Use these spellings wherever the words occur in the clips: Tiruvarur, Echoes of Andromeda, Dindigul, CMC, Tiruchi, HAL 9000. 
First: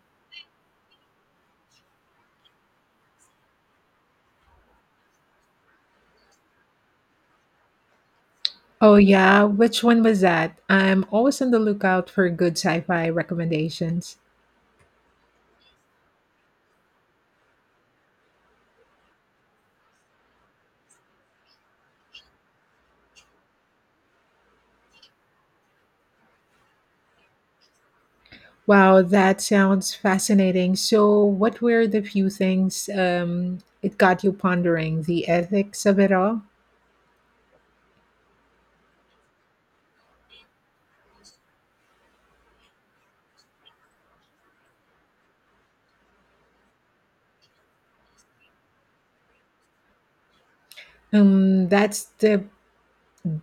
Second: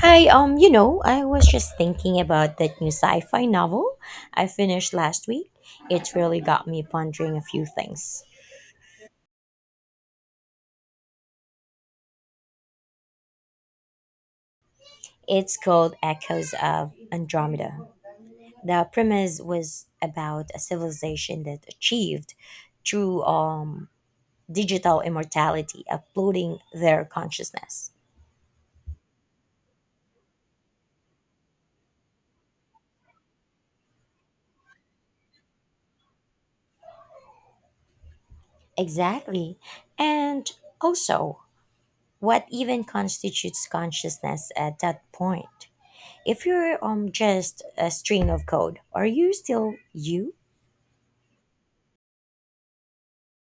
I was just thinking about that new sci-fi novel I finished last week. It really got me pondering a few things. Oh, yeah. Which one was that? I'm always on the lookout for good sci fi recommendations. It's called Echoes of Andromeda. The premise was about a civilization that achieved true digital immortality, uploading their consciousness. Wow, that sounds fascinating. So, what were the few things it got you pondering? The ethics of it all? Exactly. And also, what even constitutes consciousness at that point? If you're just a string of code, are you still you? That's the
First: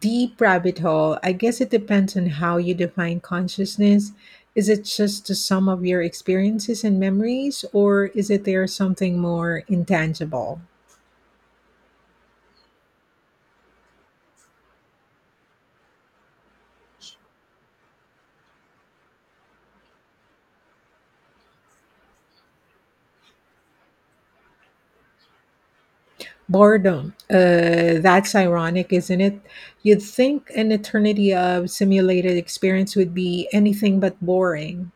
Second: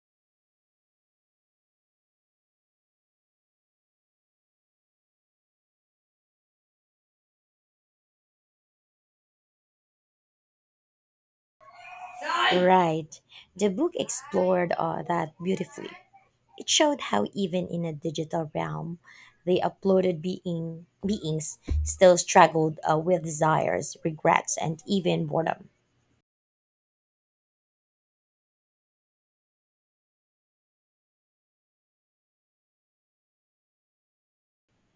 deep rabbit hole. I guess it depends on how you define consciousness. Is it just the sum of your experiences and memories, or is it there something more intangible? Right. The book explored that beautifully. It showed how even in a digital realm, the uploaded beings still struggled with desires, regrets, and even boredom. Boredom. That's ironic, isn't it? You'd think an eternity of simulated experience would be anything but boring.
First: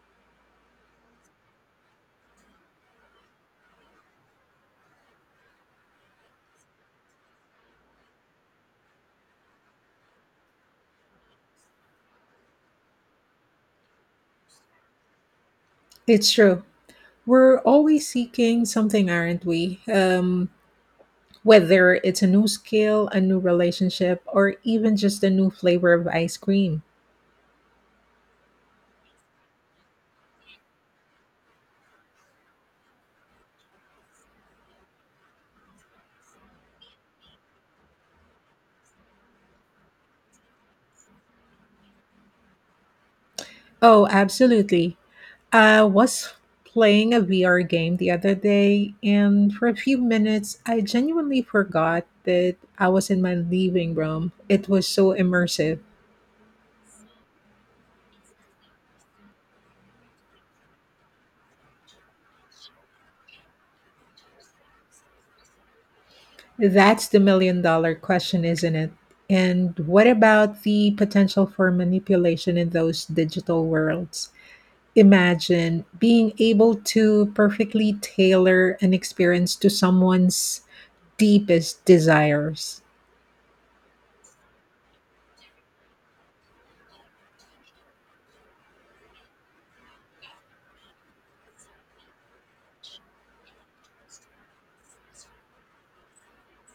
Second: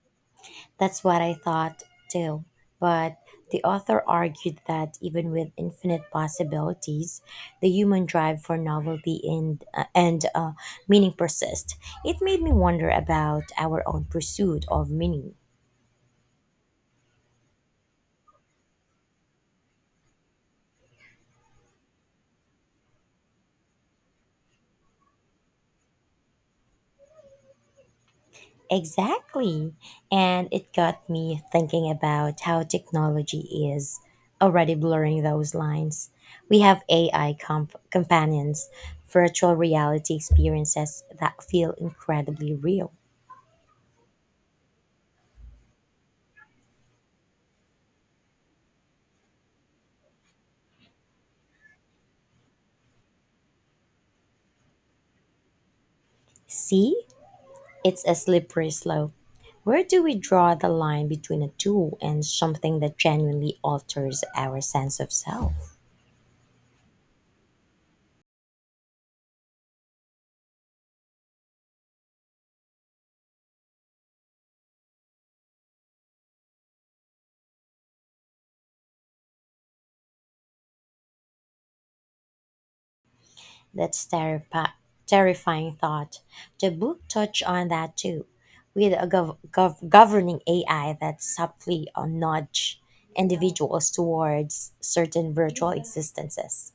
That's what I thought too. But the author argued that even with infinite possibilities, the human drive for novelty and meaning persists. It made me wonder about our own pursuit of meaning. It's true. We're always seeking something, aren't we? Whether it's a new skill, a new relationship, or even just a new flavor of ice cream. Exactly. And it got me thinking about how technology is already blurring those lines. We have AI companions, virtual reality experiences that feel incredibly real. Oh, absolutely. I was playing a VR game the other day, and for a few minutes, I genuinely forgot that I was in my living room. It was so immersive. See, it's a slippery slope. Where do we draw the line between a tool and something that genuinely alters our sense of self? That's the million-dollar question, isn't it? And what about the potential for manipulation in those digital worlds? Imagine being able to perfectly tailor an experience to someone's deepest desires. That's terrifi- terrifying thought. The book touched on that too, with a governing AI that subtly nudge individuals towards certain virtual existences.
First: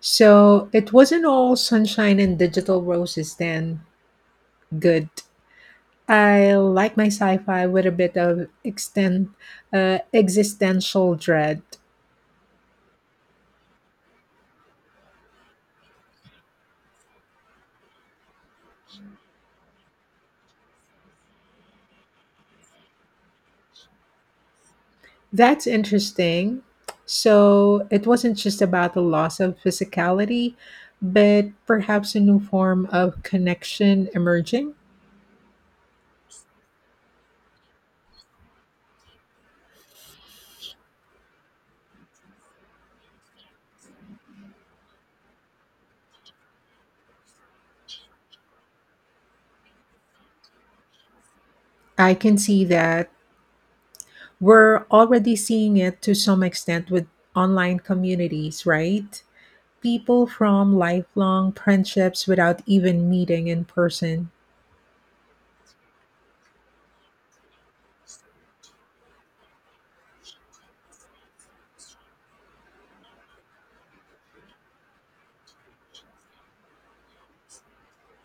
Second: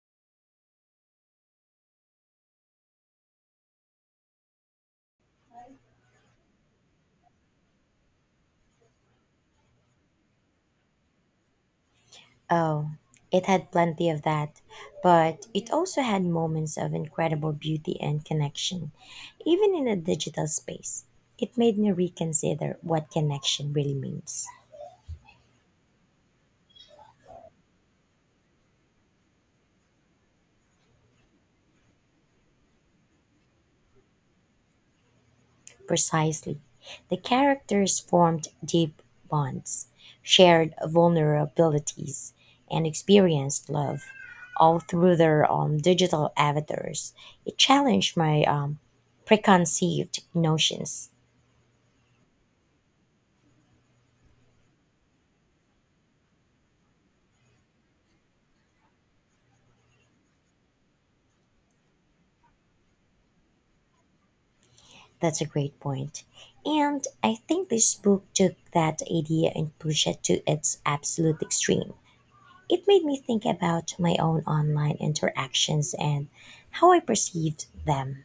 So it wasn't all sunshine and digital roses then. Good. I like my sci fi with a bit of extent, existential dread. Oh, it had plenty of that, but it also had moments of incredible beauty and connection, even in a digital space. It made me reconsider what connection really means. That's interesting. So it wasn't just about the loss of physicality, but perhaps a new form of connection emerging. Precisely. The characters formed deep bonds, shared vulnerabilities, and experienced love, all through their digital avatars. It challenged my preconceived notions. I can see that we're already seeing it to some extent with online communities, right? People from lifelong friendships without even meeting in person. That's a great point. And I think this book took that idea and pushed it to its absolute extreme. It made me think about my own online interactions and how I perceived them.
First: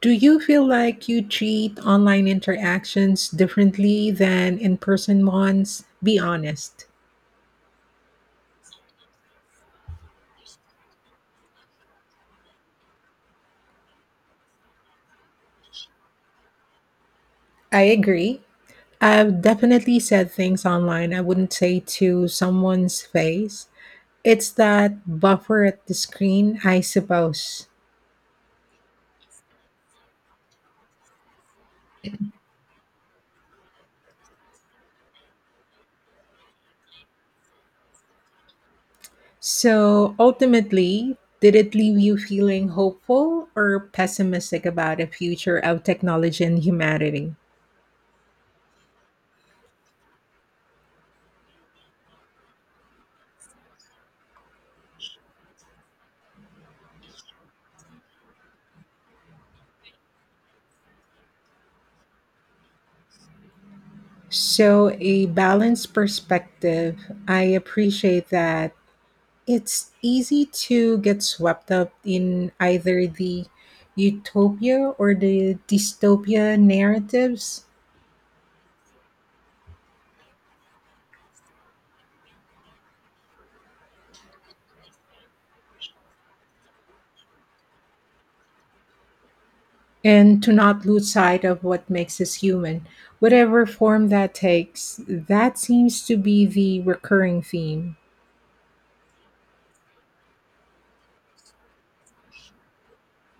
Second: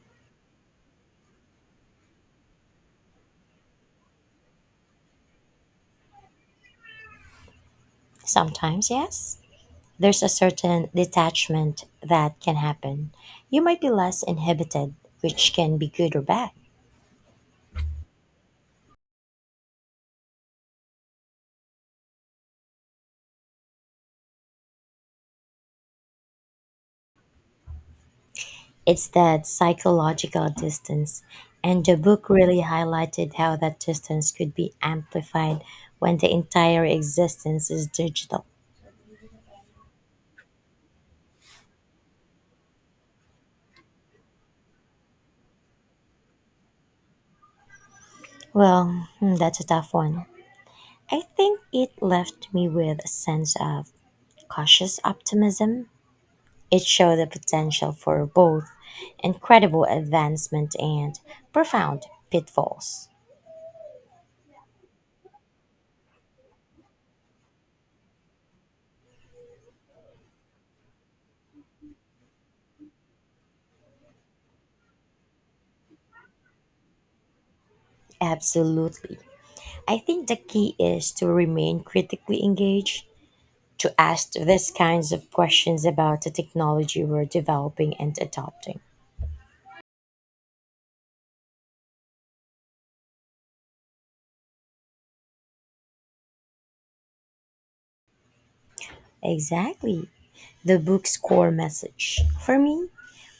Do you feel like you treat online interactions differently than in person ones? Be honest. Sometimes, yes, there's a certain detachment that can happen. You might be less inhibited, which can be good or bad. I agree. I've definitely said things online I wouldn't say to someone's face. It's that buffer at the screen, I suppose. It's that psychological distance. And the book really highlighted how that distance could be amplified when the entire existence is digital. So ultimately, did it leave you feeling hopeful or pessimistic about the future of technology and humanity? Well, hmm, that's a tough one. I think it left me with a sense of cautious optimism. It showed the potential for both incredible advancement and profound pitfalls. So, a balanced perspective, I appreciate that. It's easy to get swept up in either the utopia or the dystopia narratives, Absolutely. I think the key is to remain critically engaged, to ask these kinds of questions about the technology we're developing and adopting. and to not lose sight of what makes us human. Whatever form that takes, that seems to be the recurring theme. Exactly. The book's core message for me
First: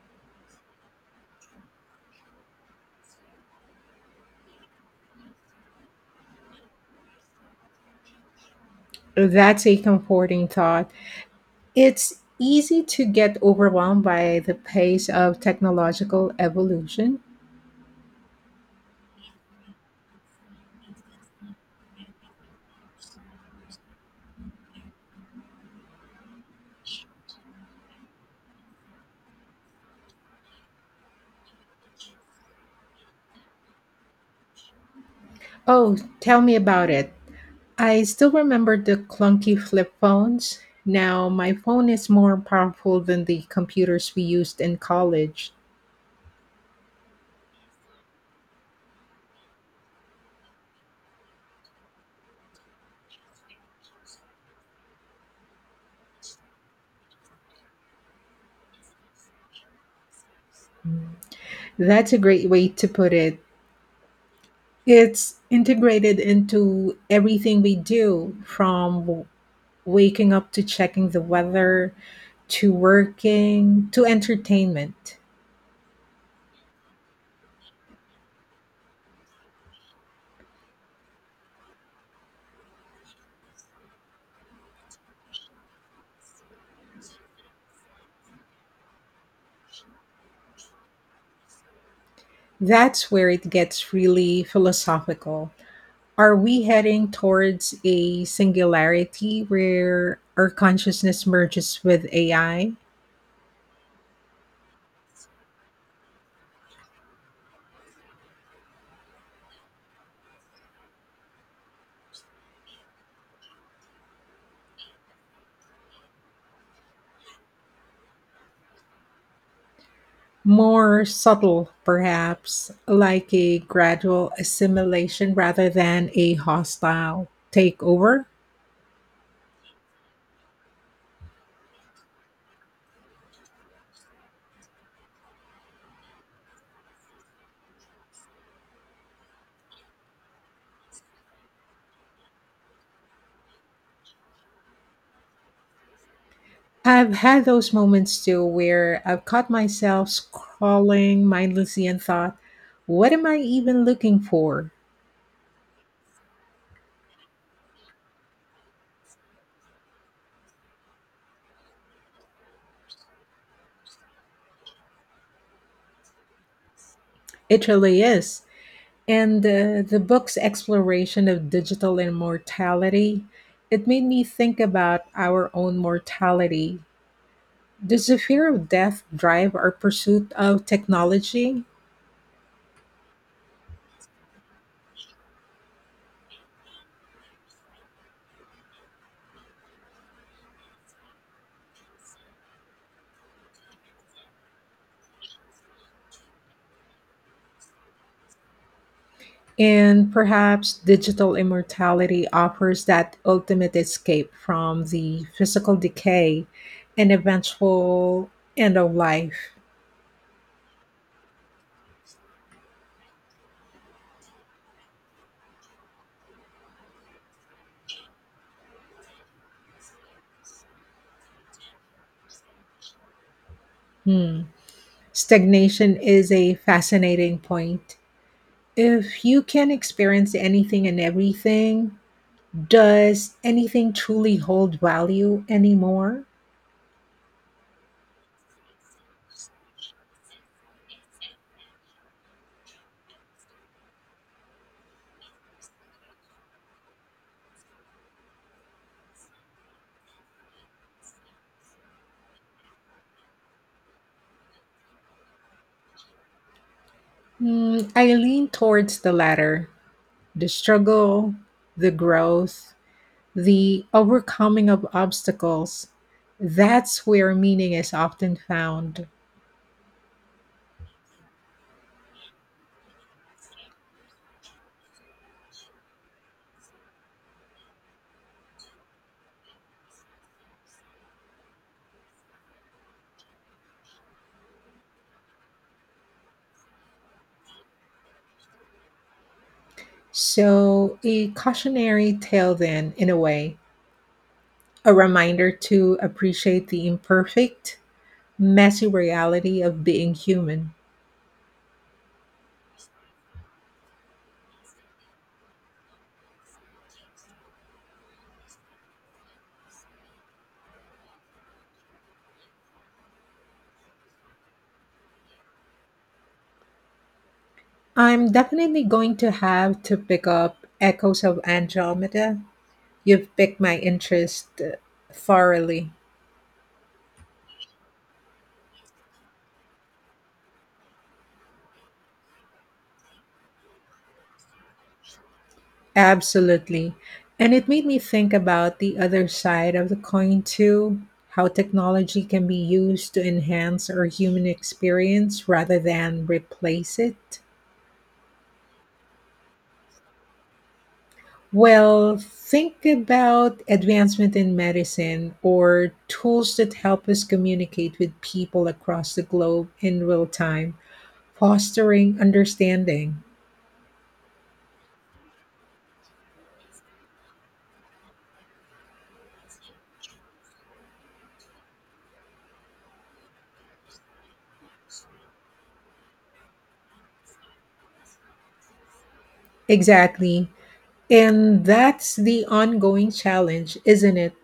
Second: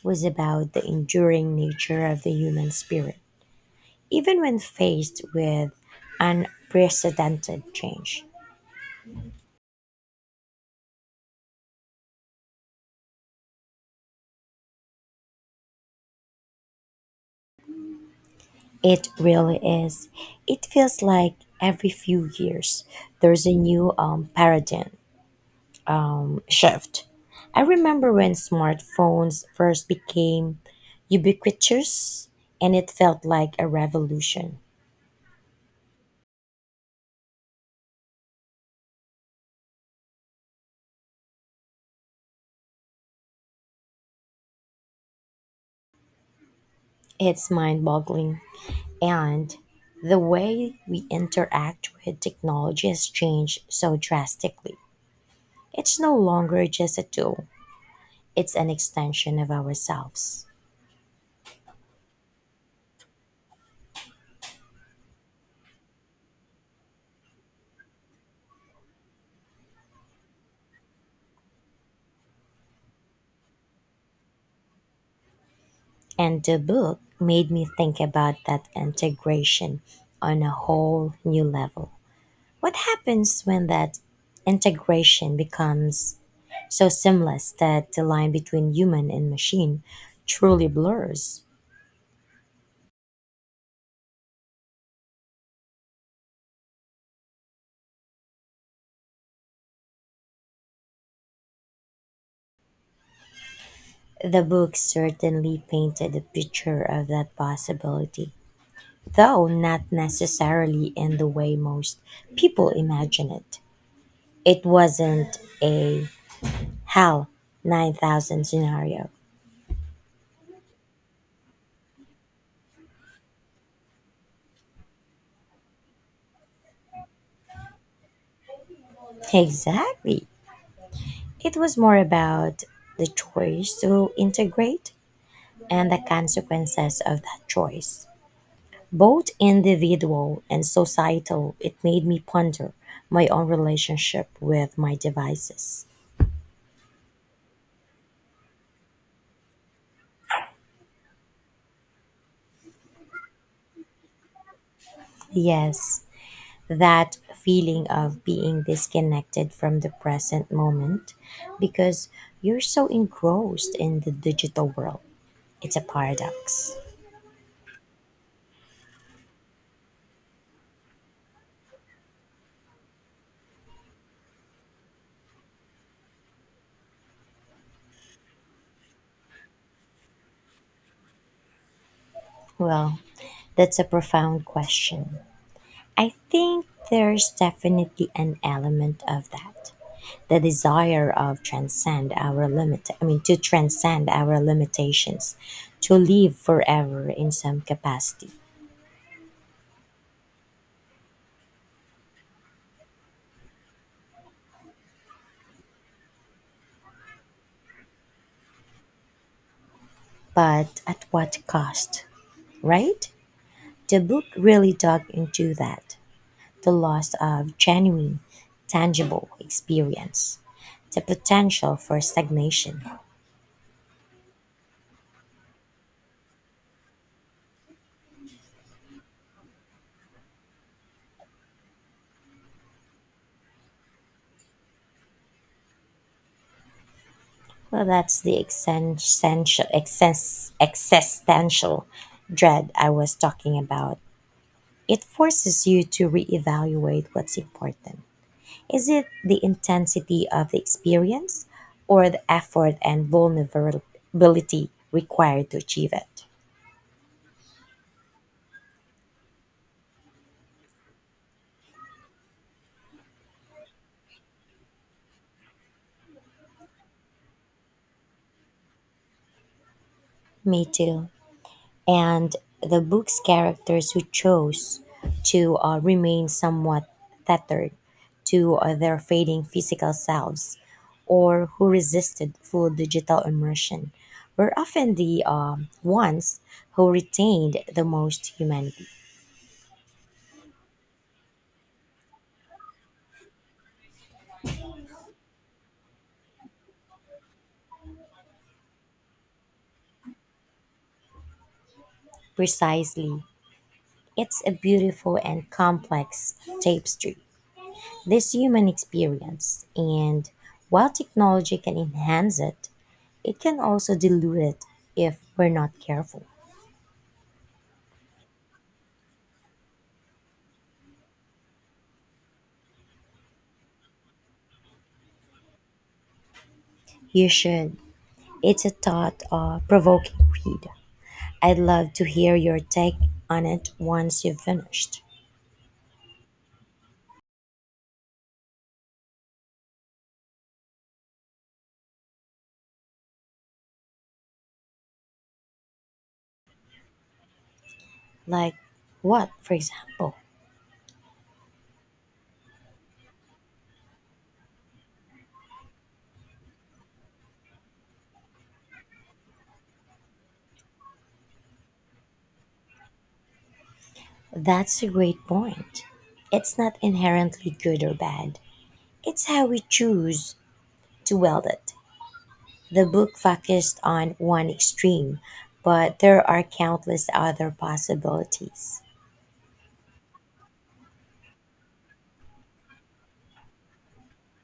was about the enduring nature of the human spirit, even when faced with unprecedented change. That's a comforting thought. It's easy to get overwhelmed by the pace of technological evolution. It really is. It feels like every few years there's a new paradigm shift. I remember when smartphones first became ubiquitous and it felt like a revolution. Oh, tell me about it. I still remember the clunky flip phones. Now my phone is more powerful than the computers we used in college. It's mind boggling. And the way we interact with technology has changed so drastically. It's no longer just a tool, it's an extension of ourselves. That's a great way to put it. It's integrated into everything we do, from waking up to checking the weather to working to entertainment. And the book made me think about that integration on a whole new level. What happens when that integration becomes so seamless that the line between human and machine truly blurs? That's where it gets really philosophical. Are we heading towards a singularity where our consciousness merges with AI? The book certainly painted a picture of that possibility, though not necessarily in the way most people imagine it. It wasn't a HAL 9000 scenario. More subtle, perhaps, like a gradual assimilation rather than a hostile takeover? Exactly. It was more about the choice to integrate and the consequences of that choice, both individual and societal. It made me ponder my own relationship with my devices. I've had those moments too where I've caught myself scrolling mindlessly and thought, what am I even looking for? Yes, that feeling of being disconnected from the present moment because you're so engrossed in the digital world. It's a paradox. It really is. And the book's exploration of digital immortality, it made me think about our own mortality. Does the fear of death drive our pursuit of technology? Well, that's a profound question. I think there's definitely an element of that. The desire of transcend our limit I mean to transcend our limitations, to live forever in some capacity. And perhaps digital immortality offers that ultimate escape from the physical decay and eventual end of life. But at what cost, right? The book really dug into that, the loss of genuine tangible experience, the potential for stagnation. Hmm. Stagnation is a fascinating point. If you can experience anything and everything, does anything truly hold value anymore? Well, that's the existential dread I was talking about. It forces you to reevaluate what's important. Is it the intensity of the experience or the effort and vulnerability required to achieve it? Mm, I lean towards the latter, the struggle, the growth, the overcoming of obstacles. That's where meaning is often found. Me too. And the book's characters who chose to remain somewhat tethered to their fading physical selves, or who resisted full digital immersion, were often the ones who retained the most humanity. So, a cautionary tale, then, in a way, a reminder to appreciate the imperfect, messy reality of being human. Precisely. It's a beautiful and complex tapestry, this human experience. And while technology can enhance it, it can also dilute it if we're not careful. I'm definitely going to have to pick up Echoes of Andromeda. You've piqued my interest thoroughly. You should. It's a thought provoking read. I'd love to hear your take on it once you've finished. Absolutely. And it made me think about the other side of the coin, too, how technology can be used to enhance our human experience rather than replace it. Like what, for example? Well, think about advancement in medicine or tools that help us communicate with people across the globe in real time, fostering understanding. That's a great point. It's not inherently good or bad, it's how we choose to wield it. The book focused on one extreme, but there are countless other possibilities. Exactly. And that's the ongoing challenge, isn't it?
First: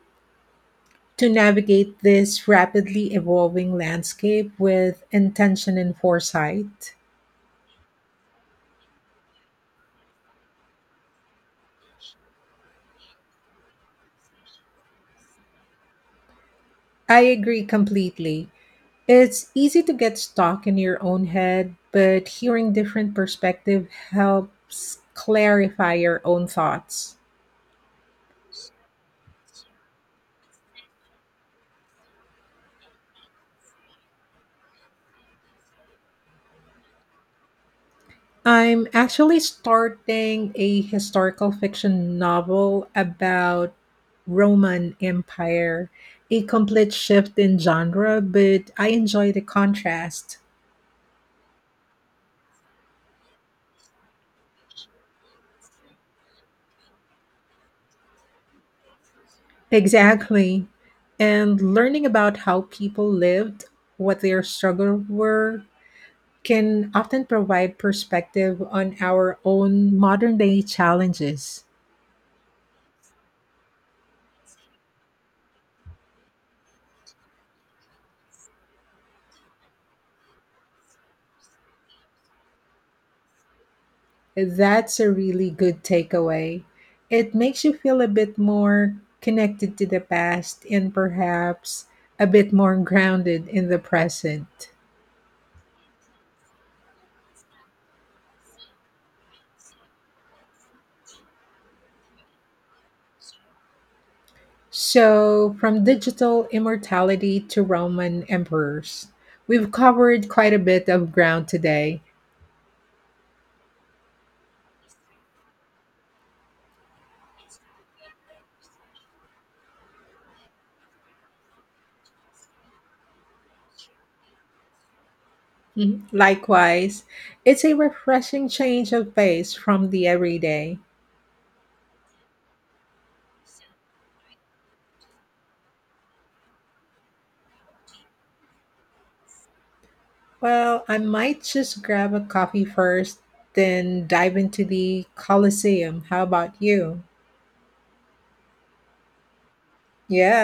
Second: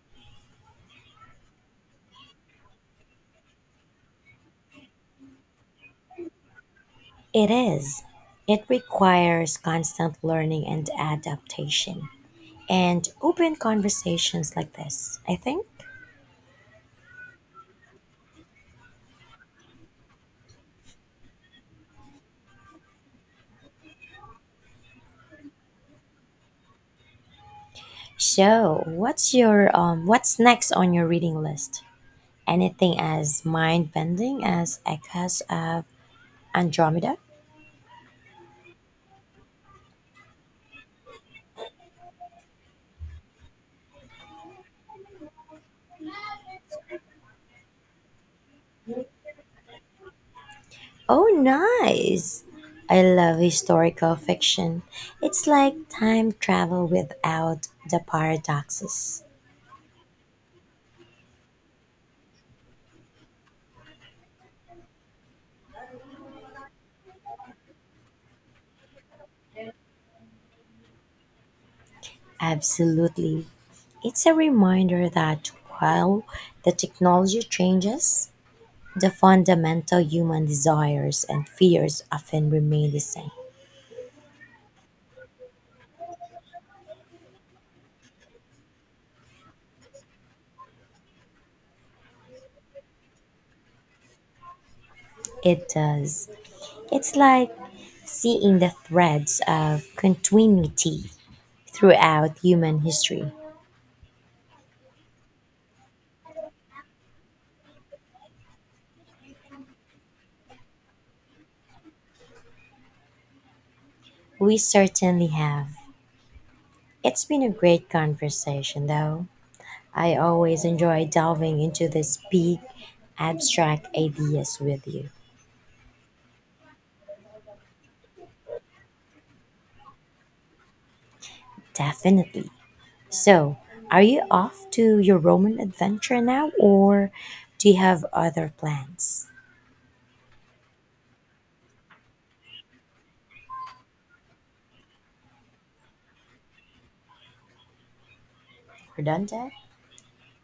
To navigate this rapidly evolving landscape with intention and foresight. It is. It requires constant learning and adaptation and open conversations like this, I think. I agree completely. It's easy to get stuck in your own head, but hearing different perspective helps clarify your own thoughts. So, what's your what's next on your reading list? Anything as mind-bending as Echoes of Andromeda? I'm actually starting a historical fiction novel about Roman Empire, a complete shift in genre, but I enjoy the contrast. Oh, nice! I love historical fiction. It's like time travel without the paradoxes. Exactly. And learning about how people lived, what their struggles were, can often provide perspective on our own modern day challenges. Absolutely. It's a reminder that while the technology changes, the fundamental human desires and fears often remain the same. That's a really good takeaway. It makes you feel a bit more connected to the past and perhaps a bit more grounded in the present. It does. It's like seeing the threads of continuity throughout human history. So, from digital immortality to Roman emperors, we've covered quite a bit of ground today. We certainly have. It's been a great conversation, though. I always enjoy delving into these big, abstract ideas with you. Mhm. Likewise, it's a refreshing change of pace from the everyday. Definitely. So, are you off to your Roman adventure now, or do you have other plans? Well, I might just grab a coffee first, then dive into the Colosseum. How about you? We're done, Dad? Yeah,